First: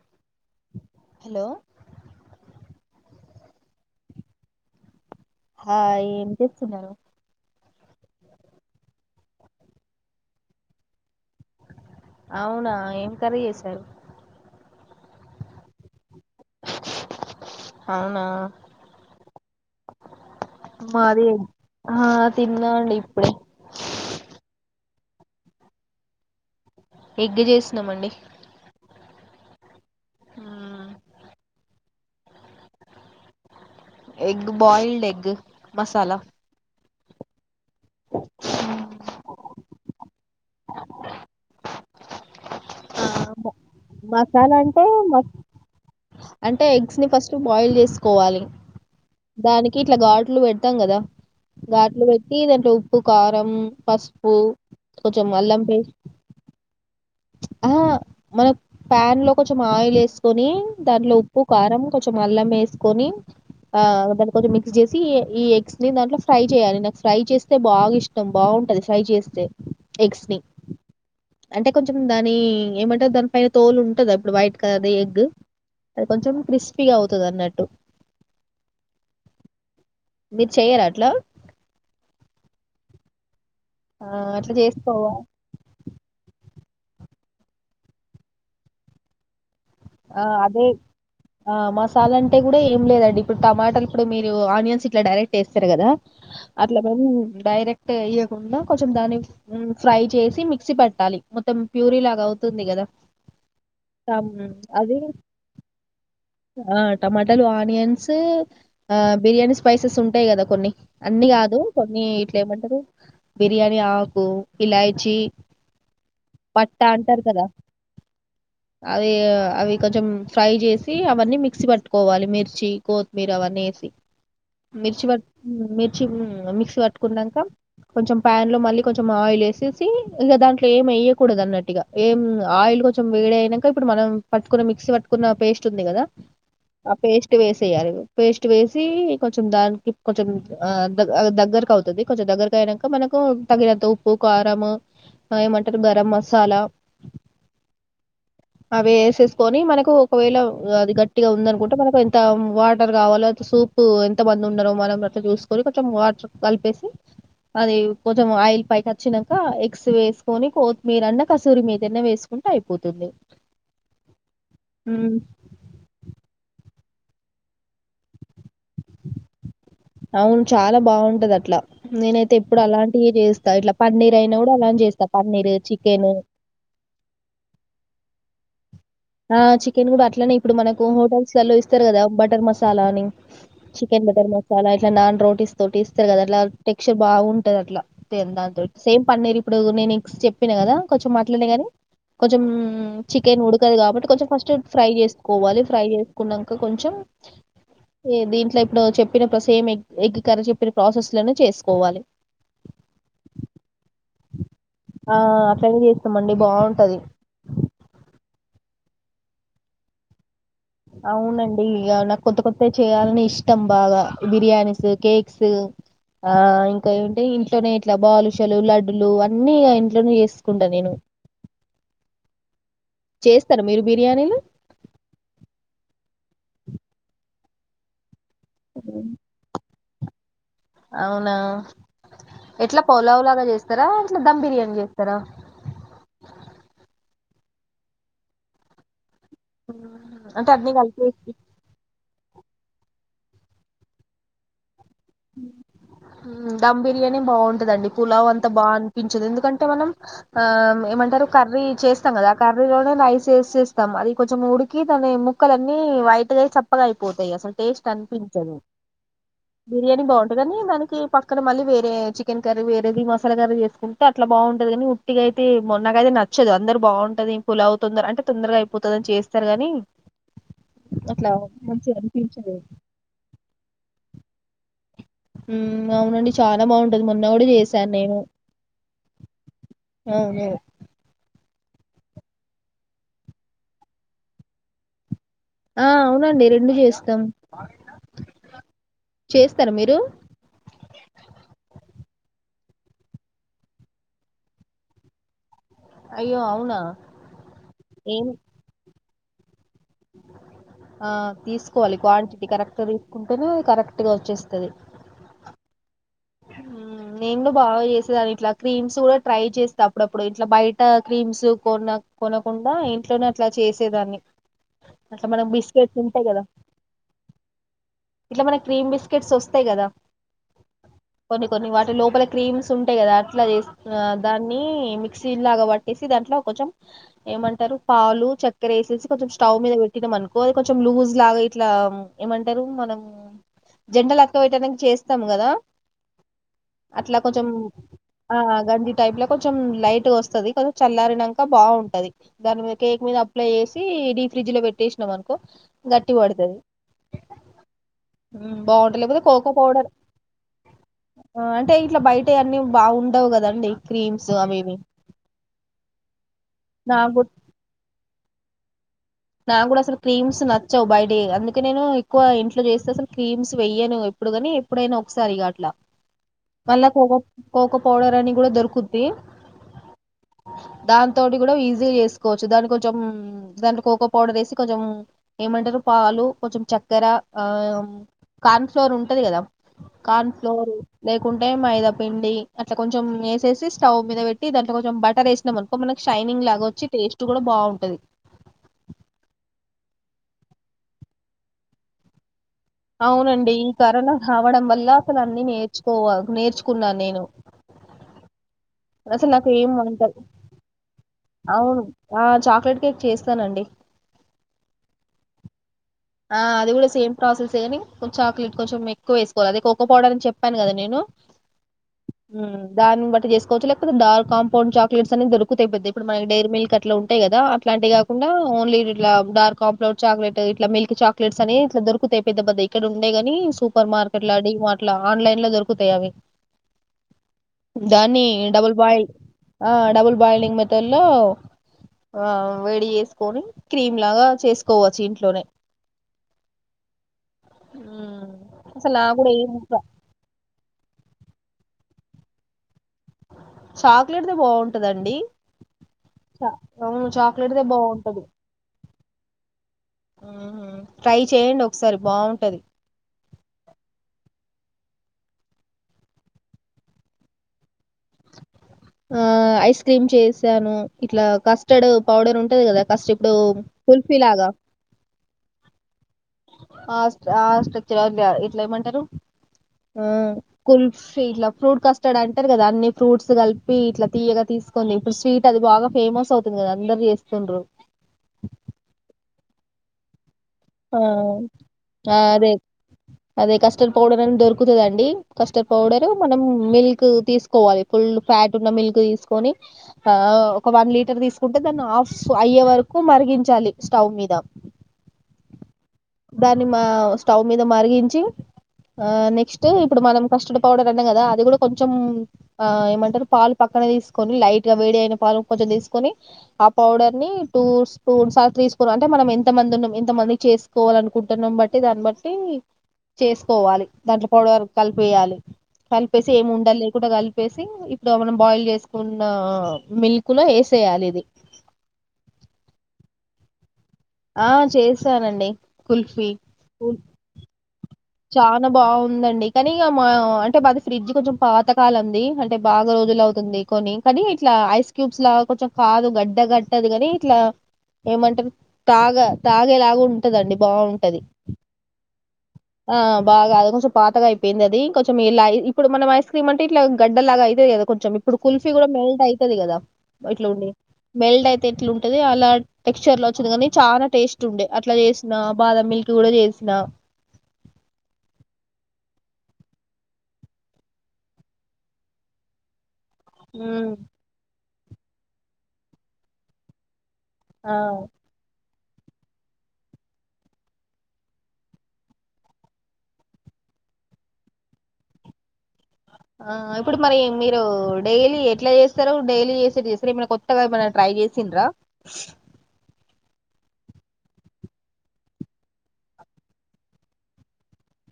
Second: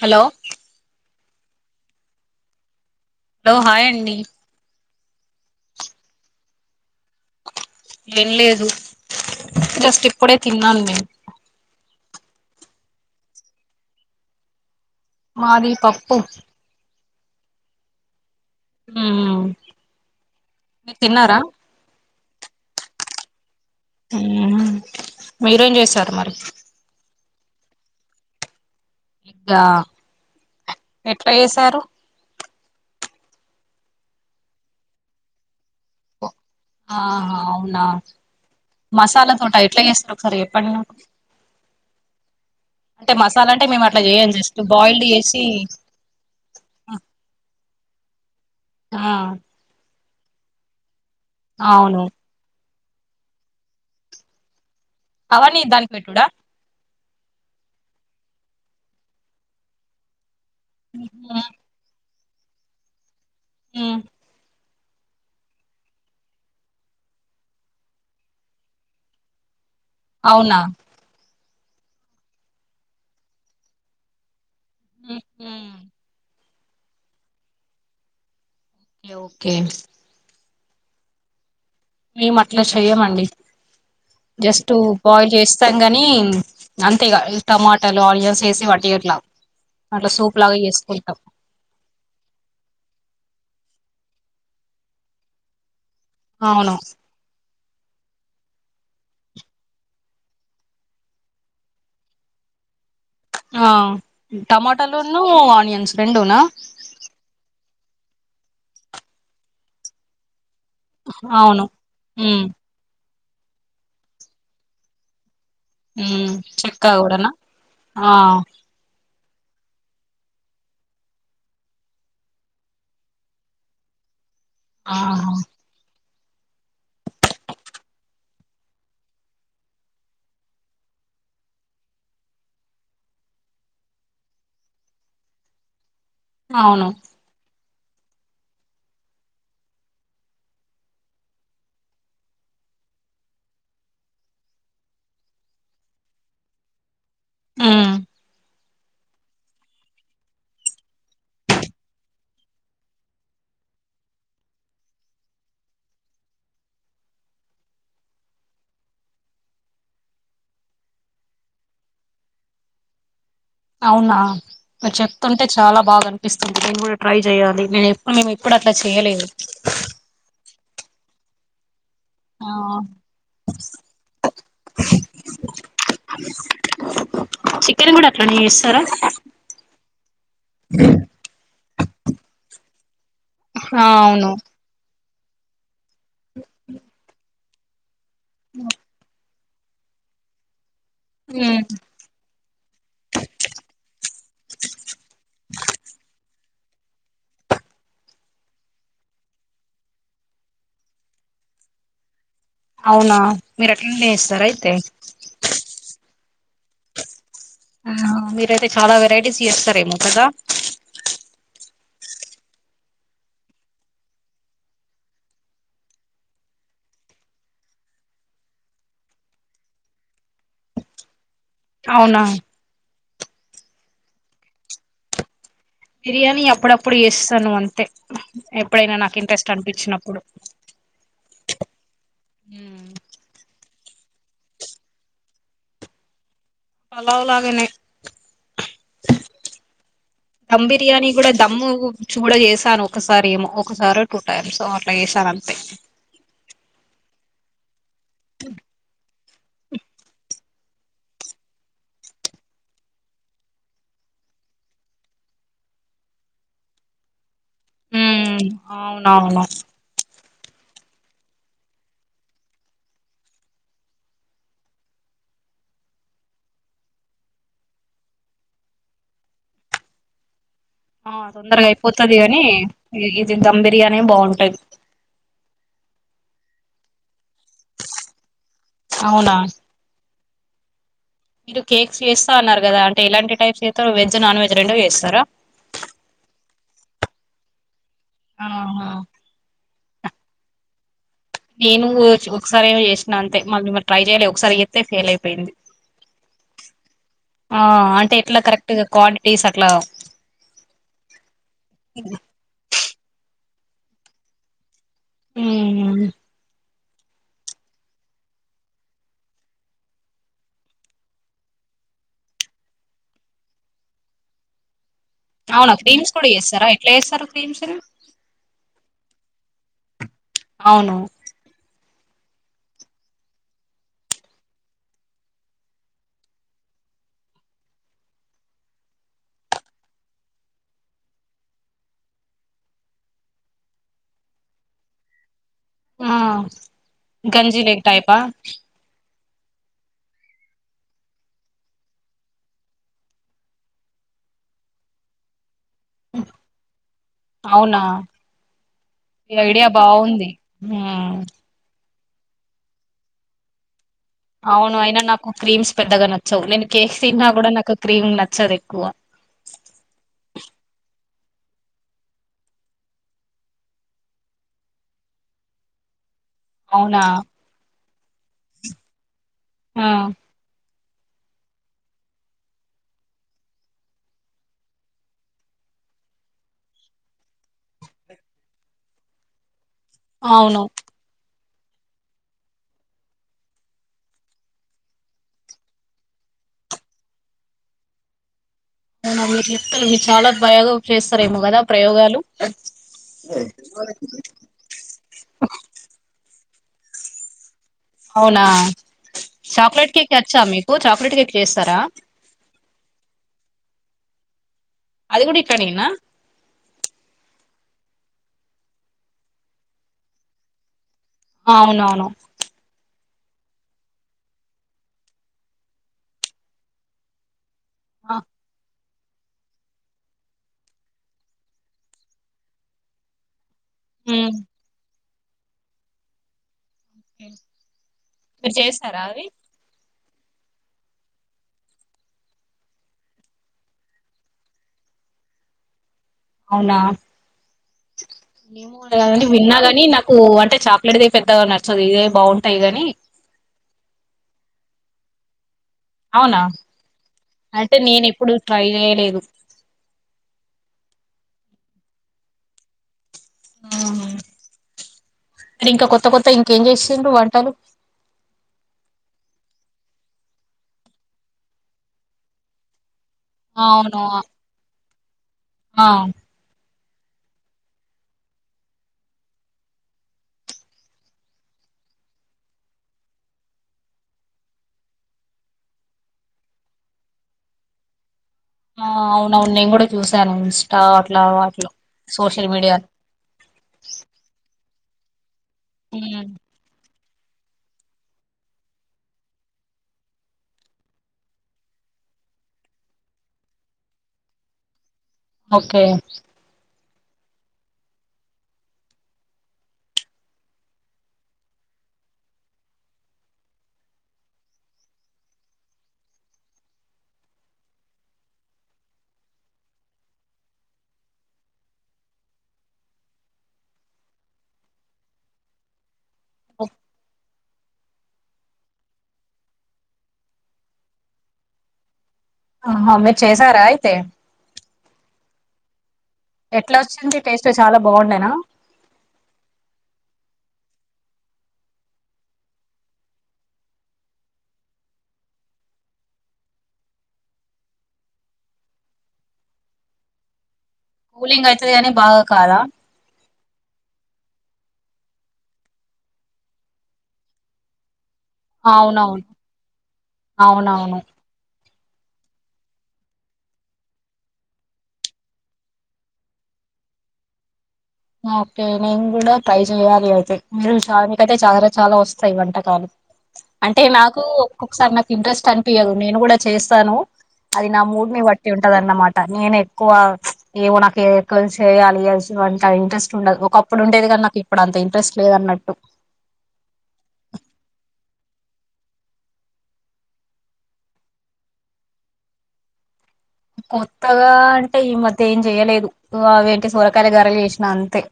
Hello hello hello hi అండి hi ఏం చేస్తున్నారు ఏం లేదు జస్ట్ ఇప్పుడే తిన్నాను నేను అవునా ఏం కర్రీ చేసారు మాది పప్పు అవునా హ్మ్ మీరు తిన్నారా తిన్నఅండి ఇప్పుడే అవునా మీరేం చేసారు మరి ఎగ్ చేస్తున్నామండి ఇంకా ఎట్లా చేసారు ఎగ్ బాయిల్డ్ ఎగ్ మసాలా ఆహా అవునా మసాలా తోట ఎట్లా చేస్ ఒకసారి చెప్పండి నాకు ఆ, అంటే మసాలా బ- అంటే మేము అట్లా చేయం జస్ట్ మసాలా అంటే బాయిల్డ్ మ చేసి తీసుకోవాలి ఆ దానికి ఇట్లా గాడు నువ్ పెట్టం కదా అవును ఘాట్లో పెట్టి దాంట్లో ఉ ఉప్పు కారం పసుపు కొంచెం అవన్నీ అల్లం దానికి పేస్ట్ పెట్టుడా ఆ మనం ప్యాన్ లో కొంచెం ఆయిల్ వేసు ని దాంట్లో ఉప్పు కారం కొంచెం అల్లం వేసుకొని ఆ దన్ కొదిమీ చేసి ఈ ఎగ్స్ ని దాంట్లో ఫ్రై చేయాలి నాకు ఫ్రై చేస్తే బాగా ఇష్టం బాగుంటంది ఫ్రై చేస్తే ఎగ్స్ ని అవునా అంటే కొంచెం దాని ఏమంటారు దాని పైన తోలు ఉంటద ఇప్పుడు వైట్ కద ఆది ఎగ్ కొంచం క్రిస్ స్పీగ అవుతది అన్నట్టు లోకే మీర్ చెయ్యర అట్లా మేం అట్ల చెయ్యమండి ఆ అట్లా జస్ట్ చేసుకోవా బాయిల్ చేస్తాం గనీ అంతే ఇగ టమాటలు ఆనియన్స్ వేసి వట్టిగట్ల ఆ అదే ఆ మసాలా అంటే కూడ ఏం లేదండి ఇప్పుడు టమాటలు ఇప్పుడు మీ మీరు ఆనియన్స్ ఇట్ డైరెక్ట్ ఎస్తరు కదా అవును అట్ల గనీ డైరేక్ ట్ట వేయకుండ కొంచెం దాన్ని ఫ్రై చేసి మిక్సీ పట్టాలి మొత్తం ప్యూరీ లాగ అవుతుంది కదా ఆ తమ్- టమోట్ అది టలూను ఆనియన్స్ రెండున టమాటాలు, ఆనియన్స్ సు ఆ బిర్యానీ స్పైసెస్ ఉంటాయి కదా కొన్ని అన్ని కాదు అవును కొన్ని ఇట్ల ఉమ్ ఏమంటరు బిర్యాని ఆకు ఇలాయచీ మ్మ్ చెక్కా కూడ నా ఆ యేవ్ అవి కొంచెం ఫ్రై చేసి అవన్నీ మిక్సీ పట్టుకోవాలి. మిర్చి కొత్తిమీర అవన్నీ వేసి, మిర్చి ఆహా వర్ మిర్ మిక్సీ పట్టుకున్నాక కొంచెం ప్యాన్ లో మళ్ళీ కొంచెం ఆయిల్ వేసేసి, ఇక దాంట్లో ఏమి వెయ్యకూడదు. అన్నట్టు ఇక ఏం ఆయిల్ కొంచెం వేడి అయినాక ఇప్పుడు మనం పట్టుకున్న మిక్సీ పట్టుకున్న పేస్ట్ ఉంది కదా అవును ఆ పేస్ట్ వేస్ చేయాలి పేస్ట్ వేసి కొంచెం దానికి కొంచెం దగ్గరకు అవుతుంది. కొంచెం దగ్గరకు అయినాక మనకు తగినంత ఉప్పు కారం ఏమంటారు గరం మసాలా ఉ మ్ వేస్ వేసుకొని మనకు ఒకవేళ అది గట్టిగా ఉందనుకుంటే, మనకు ఎంత వాటర్ కావాలో, సూప్ ఎంత మంది ఉండలో, మనం అట్లా చూసుకొని, కొంచెం వాటర్ కలిపేసి, అది కొంచెం ఆయిల్ పైకి వచ్చినంక, ఎగ్స్ వేసుకొని కోత్తిమీరన్నా, కసూరి మేతి వేసుకుంటే అయిపోతుంది. అవునా చెప్తుంటే చాలా బాగా అనిపిస్తుంది. ట్రై చేయాలి నేను ఎప్పుడు మేము ఎప్పుడు అట్లా చేయలేదు. అవును చాలా బాగుంటది అట్లా నేనైతే ఆ ఎప్పుడు అలాంటివి చేస్తా. ఇట్లా పన్నీర్ అయినా కూడా అలాంటివి చేస్తా. పన్నీర్, చికెన్. మీరు కూడా అట్లనే చేస్తార. ఆ చికెన్ కూడా అట్లనే ఇప్పుడు మనకు హోటల్స్ లల్లో ఇస్తారు కదా! బటర్ మసాలా అని ఆ చికెన్ అవును బటర్ మసాలా ఇట్లా నాన్ రోటిస్ తోటిస్ స్తారు కదా అలా టెక్చర్ బాగుం ఎట్ట తట్లా ఎంతా సేమ్ అన్నేరు ఇప్పుడు నేను ఎగ్స్ చెప్పినను కదా కొంచెం అట్లనే ఉమ్ కానీ కొంచెం చికెన్ ఉడుకు కాబట్టి కొంచెం ఫస్ట్ ఫ్రై చేసుకోవాలి ఫ్రై చేసుకున్న కా కొంచెం దీంట్లో ఇప్పుడు చెప్పినప్పు సేమ్ ఎ ఎగ్గికర్రీ చెప్పిన ప్రాసెస్ లోనే చేసుకోవాలి. అవునా మీరు అట్లనే చేస్తార అయితే ఆ అట్లనే చేస్తామండి బాగుంటది ఆ మీరైతే చాలా వెరైటీస్ చేస్తారేమో కదా ఇ నాకు కొత్త కొత్త చేయాలని ఇష్టం. బాగా బిర్యానీస్, కేక్స్ ఆ ఇంకా ఏంటే ఇంట్లోనే ఇట్లా బాలుషలు, లడ్డులు అన్నీ ఇంట్లోనే చేసుకుంటాను నేను. అవునా చేస్తారు మీరు బిర్యానీలు బిర్యానీ అప్పుడప్పుడు చేస్తాను అంతే ఎప్పుడైనా నాకు ఇంట్రెస్ట్ అనిపించినప్పు ఇప్పుడు అవునా ఎట్లా పొలావు కూడ చేస్త స్తారా ఇట్లా ధమ్ బిర్యానీ చేస్తారా పొలావులాగానే హ్మ్. అంటే దమ్ అన్ని బిర్యాని కలిపేసి కూడా దమ్ చూడ చేసాను ఒకసారి ఏమో ఒకసారి టూ టైమ్స్ ట్ల ఏశానంతే ర్యానీ బాగుంటుదండి పులావ్ అంత బా అనిపించదు ఎందు కంటే మనం ఆ ఏమంటారు కర్రీ చేస్తాం కదా ఆ కర్రీలోనే రైస్ వేసేస్తాం, అది కొంచెం ఉడికి దాని ముక్కలన్నీ వైట్గా చప్పగా అయిపోతాయి అసలు. టేస్ట్ హ్మ్అవును అవునా కాని బాగుంటంది కానీ దానికి పక్కన మళ్లీీ వేరే చికెన్ కర్రీ వేరేది మసాలా కర్రీ చేసుకుంటే అట్లా బాగుంటది కాని ఉట్టిగా అయితే మొన్నక అయితే నచ్చదు, అందరు బాగుంటది పులావు తొందర అంటే తొందరగా అయిపోతుంది అని చేస్తారు గాని, ఆ అట్లా తొందరగా మంచిగా అయిపోతుది కాని అనిపించదు ఇది గి ధమ్ బిర్యానీ బాగుంటాది హ్మ్ అవునండి చానా బాగుంటది మొన్ నోడి చేసా నేను అవునా అవును మీరు కేక్స్ చేస్తా అన్నారు కదా అంటే ఇలాంటి టైప్స్ చేస్తారో వెజ్ నాన్ వెజ్ రెండో చేస్తారా ఆ అవునండి రెండు చేస్తాం ఆహా చేస్తార మీర్ డు నేను ఒకసారి ఏ చేసినా అంతే మళ్ళీరు ట్రై చేయాలి ఒకసారి ఎస్తతే ఫెయిల్ అయిపోయింది అయ్యో అవునా ఆ అంటే ఏం ఎట్లా కరెక్ట్ గా తీస ఆ తీసుకోవాలి క్వాంటిటీ కరెక్ట్ తీసుకుంటేనే కరెక్ట్ గా వచ్చేస్తుంది ఆ నేను బాగా చేసేదాన్ని ఇట్లా క్రీమ్స్ కూడా ట్రై చేస్తా అప్పుడప్పుడు ఇట్లా బయట క్రీమ్స్ కొన కొనకుండా ఇంట్లోనే అట్లా చేసేదాన్ని అట్లా మనకు అవునా బిస్కెట్స్ క్రీమ్స్ ఉంటాయి కూడా కదా వస్తారా ఎట్లా వస్తారు క్రీమ్స్ ఇట్లా మన క్రీమ్ బిస్కెట్స్ వస్తాయి కదా అవును కొన్ని కొన్ని వాటి లోపల క్రీమ్స్ ఉంటాయి కదా అట్ల చేసిన దాన్ని మిక్సీ లాగా పట్టేసి దాంట్లో కొంచం ఏమంటారు పాలు చక్కెర వేసేసి కొంచం స్టవ్ మీద పెట్టినా అనుకో కొంచం లూజ లాగా ఇట్లా ఏమంటారు మనం జండల్ అత్కపెట్టనికి చేస్తం కదా ఆ అట్లా కొంచం గంజి లేక్ టైపా ఆ గంజి టైప్ల కొంచం లైట్ టు వస్తది కొంచం చల్లారినక బాగుంటది దాని మీద కేక్ మీద అప్లై చేసి డీ ఫ్రిడ్జ్ లో పెట్టేసినాం అనుకో గట్టి పడతది అవునా ఈ ఐడియా బాగుంది హ్ మ్ అంటే ఇట్లా బయటయన్ని బాఉండవు కదండి క్రీమ్స్ అవి అవును ఇవి అయినా నాకు క్రీమ్స్ పెద్దగా నచ్చవు నేను కేక్ నాకు తిన్నా గూడ నాకు క్రీమ్ నచ్చదు క్కువ నాకు గుడా అసలు క్రీమ్స్ నచ్చవు బయటియి అందుకే నేను ఎక్కువ ఇంట్లో చేస్తే అసలు క్రీమ్స్ వెయ్యను ఎప్పుడు కాని ఎప్పుడైనా ఒకసారి ఇగ అట్లా మళ్ళ అవునా కోకో ఒక పడర్ అని కూడా దొరుకుద్ది ఆ దాన్తోటి గూడా ఈజీగా చేసుకోవచ్చు దానికి కొంచం దాంట్ల కోకో పోడర్ వేసి కొంచం ఏమంటారు పాలు కొంచం చక్కెర ఆ కాన్ ఫ్లోర్ ఉంటది కదా కార్న్ అవును ఫ్లోర్ లేకుం టె మైదా పిండి అట్లా కొంచం యేసేసి స్టవ్ మీద పెట్టి దాంట్లో కొంచం బటర్ వేసినాం అనుకో మనకి షైనింగ్ లాగా వచ్చి టేస్ట్ కూడా బాగుంటంది అవునా మీరు చెప్తారు మీరు చాలా బాయాగా చేస్తారేమో కదా ప్రయోగాలు అవునండి ఈ కరోనా కావడం వల్ల అసలు అన్ని నేర్చుకోవాలి నేర్చుకో కున్నా నేను అవునా అసలు నాకు ఏం చాక్లేట్ వంట కేక్ అచ్చా మీకు చాక్లేట్ కోక్ అవును ఆ చాక్లెట్ కేక్ చేస్తాను అండి అది కూడా ఇట్లనేన ఆ అది కూడా సేమ్ ప్రాసెస్ గని చాక్లెట్ కొంచెం ఎక్కువ వేసుకోవాలి అదే కోకో పౌడర్ అని చెప్పాను కదా నేను అవునవును హమ్ దాన్ని బట్టి చేస్కోచ్చు లేకపోతే దార్క్ కాంఫౌండ్ చాక్లెట్స్ అని దొకుతయి పెద్దయి ఇప్పుడు మనకి డైరీ మిల్క్ అట్ల ఉంటాయి కాదా అట్లాంటి ఆ, కాకుండా ఓన్లీ ఇలా డార్క్ కాప్లోడ్ చాక్లేట్ ఇట్ల మిల్క్ చాక్లేట్స్ అని ఇట్లా దొరుకుతయి పెద్ద పెద్దయి ఇక్కడ ఉండయి కాని సూప్ సూపర్ ఉమ్. మార్కెట్లా డీ మార్ట్ల ఆన్లన్లో దొరుకుతయి అవి దాన్ని మీరు డబుల్ చేస్తారా బాయ్ అవి ఆ డబుల్ బాయిలింగ్ మెథన్లో ఆ వేడి చేసుకొని క్రీమ్ లాగా చేసుకోవచ్చు ఇంట్లోనే అవునా అసలు నాకు కూడా ఏం విన్నాగాని నాకు అంటే చ ఆది పెద్దగా నచ్చంది ఇదే బాగుంటాయి గని చాక్లెట్ది బాగుంటుందండి చ అవునా అవును చాక్లెట్ డే అంటే నేను బాగుంటది ఎప్పుడు ట్రై చేయలేదు ట్రై చెయండి ఓ సారి బాగుంటది ఆ అరి ఇంకా కొత్త కొత్తయిఇంకేం చేస్తాం వంటలు హమ్ ఐస్ క్రీమ్ చేసాను ఇట్లా కస్టర్డ్ పౌడర్ ఉంటది కదా కస్టర్ హ్ అవును కుల్ఫీలాగా ఆ ఆ ఆట ఇట్లా ఏమంటారు ఆ కుల్ఫీ ఇట్లా ఫ్రూట్ ఫ్రూట్స్ కలిపి కస్టర్డ్ అంటారు కదా అన్ని ఫ్రూట్స్ కలిపి ఇట్లా తీయగా తీసుకోంది ఇప్పుడు స్వీట్ అది బాగా ఫేమస్ అవుతుంది కదా అందరు చేస్తుండ్రు ఆ అవునవును నేను కూడా చూసాను ఇన్స్టా హ అట్లా వాటిలో సోషల్ అదే మీడియాలో అదే కస్టర్డ్ పోడర్ దొరికు తక్కుతుదండి కస్టర్డ్ పౌడరు మనం మిల్క్ క్ తీసుకోవాలి ఫుల్ ఫ్యాట్ ఉన్న మిల్క్ తీసుకొని ఆ ఒక వన్ లీటర్ తీసుకుంటే దాన్ని ఆఫ్ అయ్యే వరకు మరిగించాలి స్టవ్ మీద ఓకే దాన్ని మా స్టవ్ మీద మరిగించి ఆ నెక్స్ట్ ఇప్పుడు మనం కస్టర్డ్ పౌడర్ అన్నాం కదా అది కూడా కొంచెం ఆ ఏమంటారు పాలు పక్కన తీసుకొని లైట్ గా వేడి అయిన పాలు కొంచెం తీసుకొని ఆ పౌడర్ ని టూ స్పూన్ సార్ తీసుకో అంటే మనం ఎంత మంది ఉ కొంత మంది చేసుకోవాలనుకుంటున్నాం బట్టి దాన్ని బట్టి చేసుకోవాలి దాంట్లో పౌడ కలిపేయాలి కలిపి చె ఏ ఉండల్ లేకుండాలి కలిపిగ్ ప్పేసి ఇప్పుడు మనం బాయిల్ చేసుకున్న మిల్క్ ల వేసేయాలి ఇది ఆహ మీరు చేశారా అయితే ఆ చేసానండి కుల్ఫీ ఎట్లా వచ్చింది టేస్ట్ చాలా బాగుండే చాలా బాగుందండి కానీ ఇక మా అంటే అది ఫ్రిడ్జ్ కొంచెం పాతకాలంది అంటే బాగా రోజులు అవుతుంది కొని కాని ఇట్లా ఐస్ క్యూబ్స్ లాగా కొంచెం కాదు గడ్డ గట్టది కాని ఇట్లా ఏమంటారు తాగ తాగేలాగా ఉంటదండి బావుంటది. కూలింగ్ అయితుది కానీ బాగా కాదా ఆ బాగా అది కొంచెం పాతగా అయిపోయింది అది కొంచెం ఇలా ఇప్పుడునం ఐస్ క్రీమ్ అంటే ఇట్లా గడ్డలాగా అయితది కదా కొంచెం ఇప్పుడు కుల్ఫీ కూడా మెల్ట్ అవునవును అవుతది కదా ఇట్లా ఉండి అవునవును మెల్ట్ అయి తెట్లు ఉంటది అలా టెక్స్చర్ లో వచ్చింది కానీ చాలా టేస్ట్ ఉండే అట్లా చేసిన బాదం మిల్క్ కూడా చేసిన ఓకే నేను కూడా ట్రై చెయ్యాలి అయితే మీరు చా మీక అయితే చాలా చాలా వస్తాయి వంటకాలు. అంటే హ్మ్ నాకు ఒకసారి నాకు ఇంట్రెస్ట్ అనిపియదు నేను కూడా చేస్తాను అది నా ఆ మూడునీ బట్టి ఉం ఉంటదన్నమాట నేను ఎక్కువ ఏమో నాకు ఎక్కువ చేయాలి అంటి ట ఇ ఇంట్రెస్ట్ ఉండదు ఒక అప్పుడు ఉండేది కానీ నాకు ఇప్పుడు అంత ఇంట్రెస్ట్ లేదు అన్నట్టు ఆ ఇప్పుడు మరి మీరు డైలీ ఎట్లా చేస్తారు డైలీ చేసే చేస్తారు ఏమ కొత్తగా ఏమ ట్రై చేసిండ్రా కొత్తగా అంటే ఈ మధ్య ఏం చేయలేదు అవేంటి సోరకాయ గర్రలు చేసిన అంతే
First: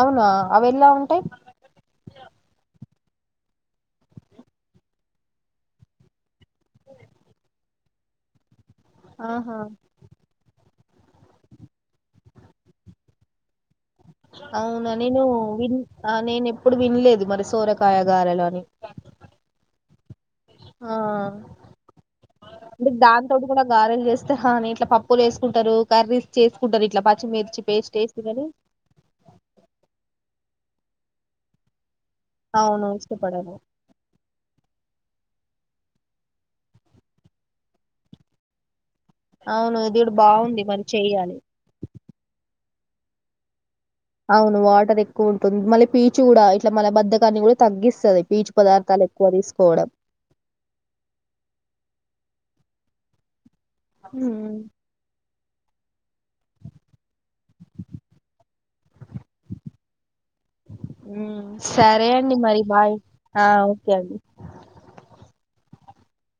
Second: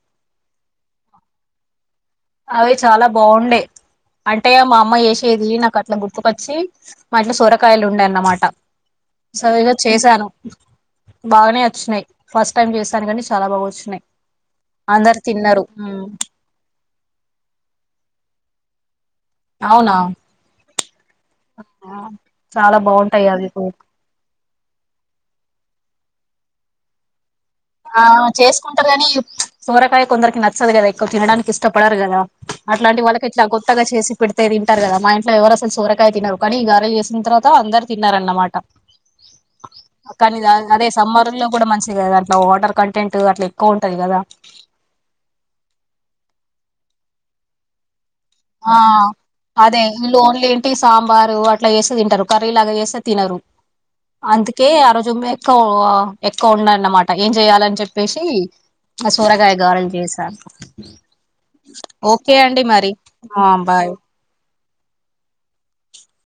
అవునా అవ ఎలా ఉంటాయి అవి చాలా బాగుండే అంటే మా అమ్మ చేసేది నాకు అట్లా గుర్తుకొచ్చి మా ఇట్లో సూరకాయలు ఉండేయ అన్నమాట ఆహా సరిగా చేశాను బాగానే వచ్చినయి ఫస్ట్ టైమ్ చేసానుకనీ చాలా బాగా వచ్చినా్ అవునా నేను విన్ నేను ఎప్పుడు వినలేదు మరి సోరకాయగాారలోని అవునా ఆ చాలా అంటే దాని బాగుంటాయి తటి అవి కూడా గారెలు చేస్తే హనీ ఇట్లా పప్పులు వేసుకుంటారు కర్రీస్ చేసుకుంటారు ఇట్లా పచ్చి మిర్చి ఆ చేసుకుంటారు కాని సోరకాయ కొందరికి నచ్చ నాచాధు కథ ఎకువా తినడానికి ఇష్టపడారు కా ఆ అవును అట్లాంటి వాళ్ళకి ఎట్లా ఇష్టపడను కొత్తగా చేసి పెడతేది తింటారు కదా మా ఇంట్లో ఎవరు అసలు చూరకాయ తినరు కానీ ఈ గార చేసిన తర్త అందరు తిన్నారుారన్నమాట అవును ఇది కూడా కానీ బాగుంది మరి అదే చెయ్యాలి సంమ్వారంలో కూడా మంచిది కద వాటర్ కంటెంట్ అట్ అవును వాటర్ ఎక్కువ ఉంటుంది మళ్ళీ పీచు కూడా ఇట్లా మన బద్దకాన్ని కూడా తగ్గిస్తుది ఆ అదే వీళ్ళు ఓన్లీ ఏంటి సాంబారు అట్లా వేసే తింటారు కరలాగాయిస తిన రూ అందకే ఆ రోజుమ్మ ఎక్కువ ఎక్కువ ఉన్నాన్నమాట ఏం చెయాలని చెప్పేసి ఆ సూరగాయ గారులు చేసాను ఉమ్ సరే ఓకే అండి మరి బాయ్ ఆ ఓకే అండి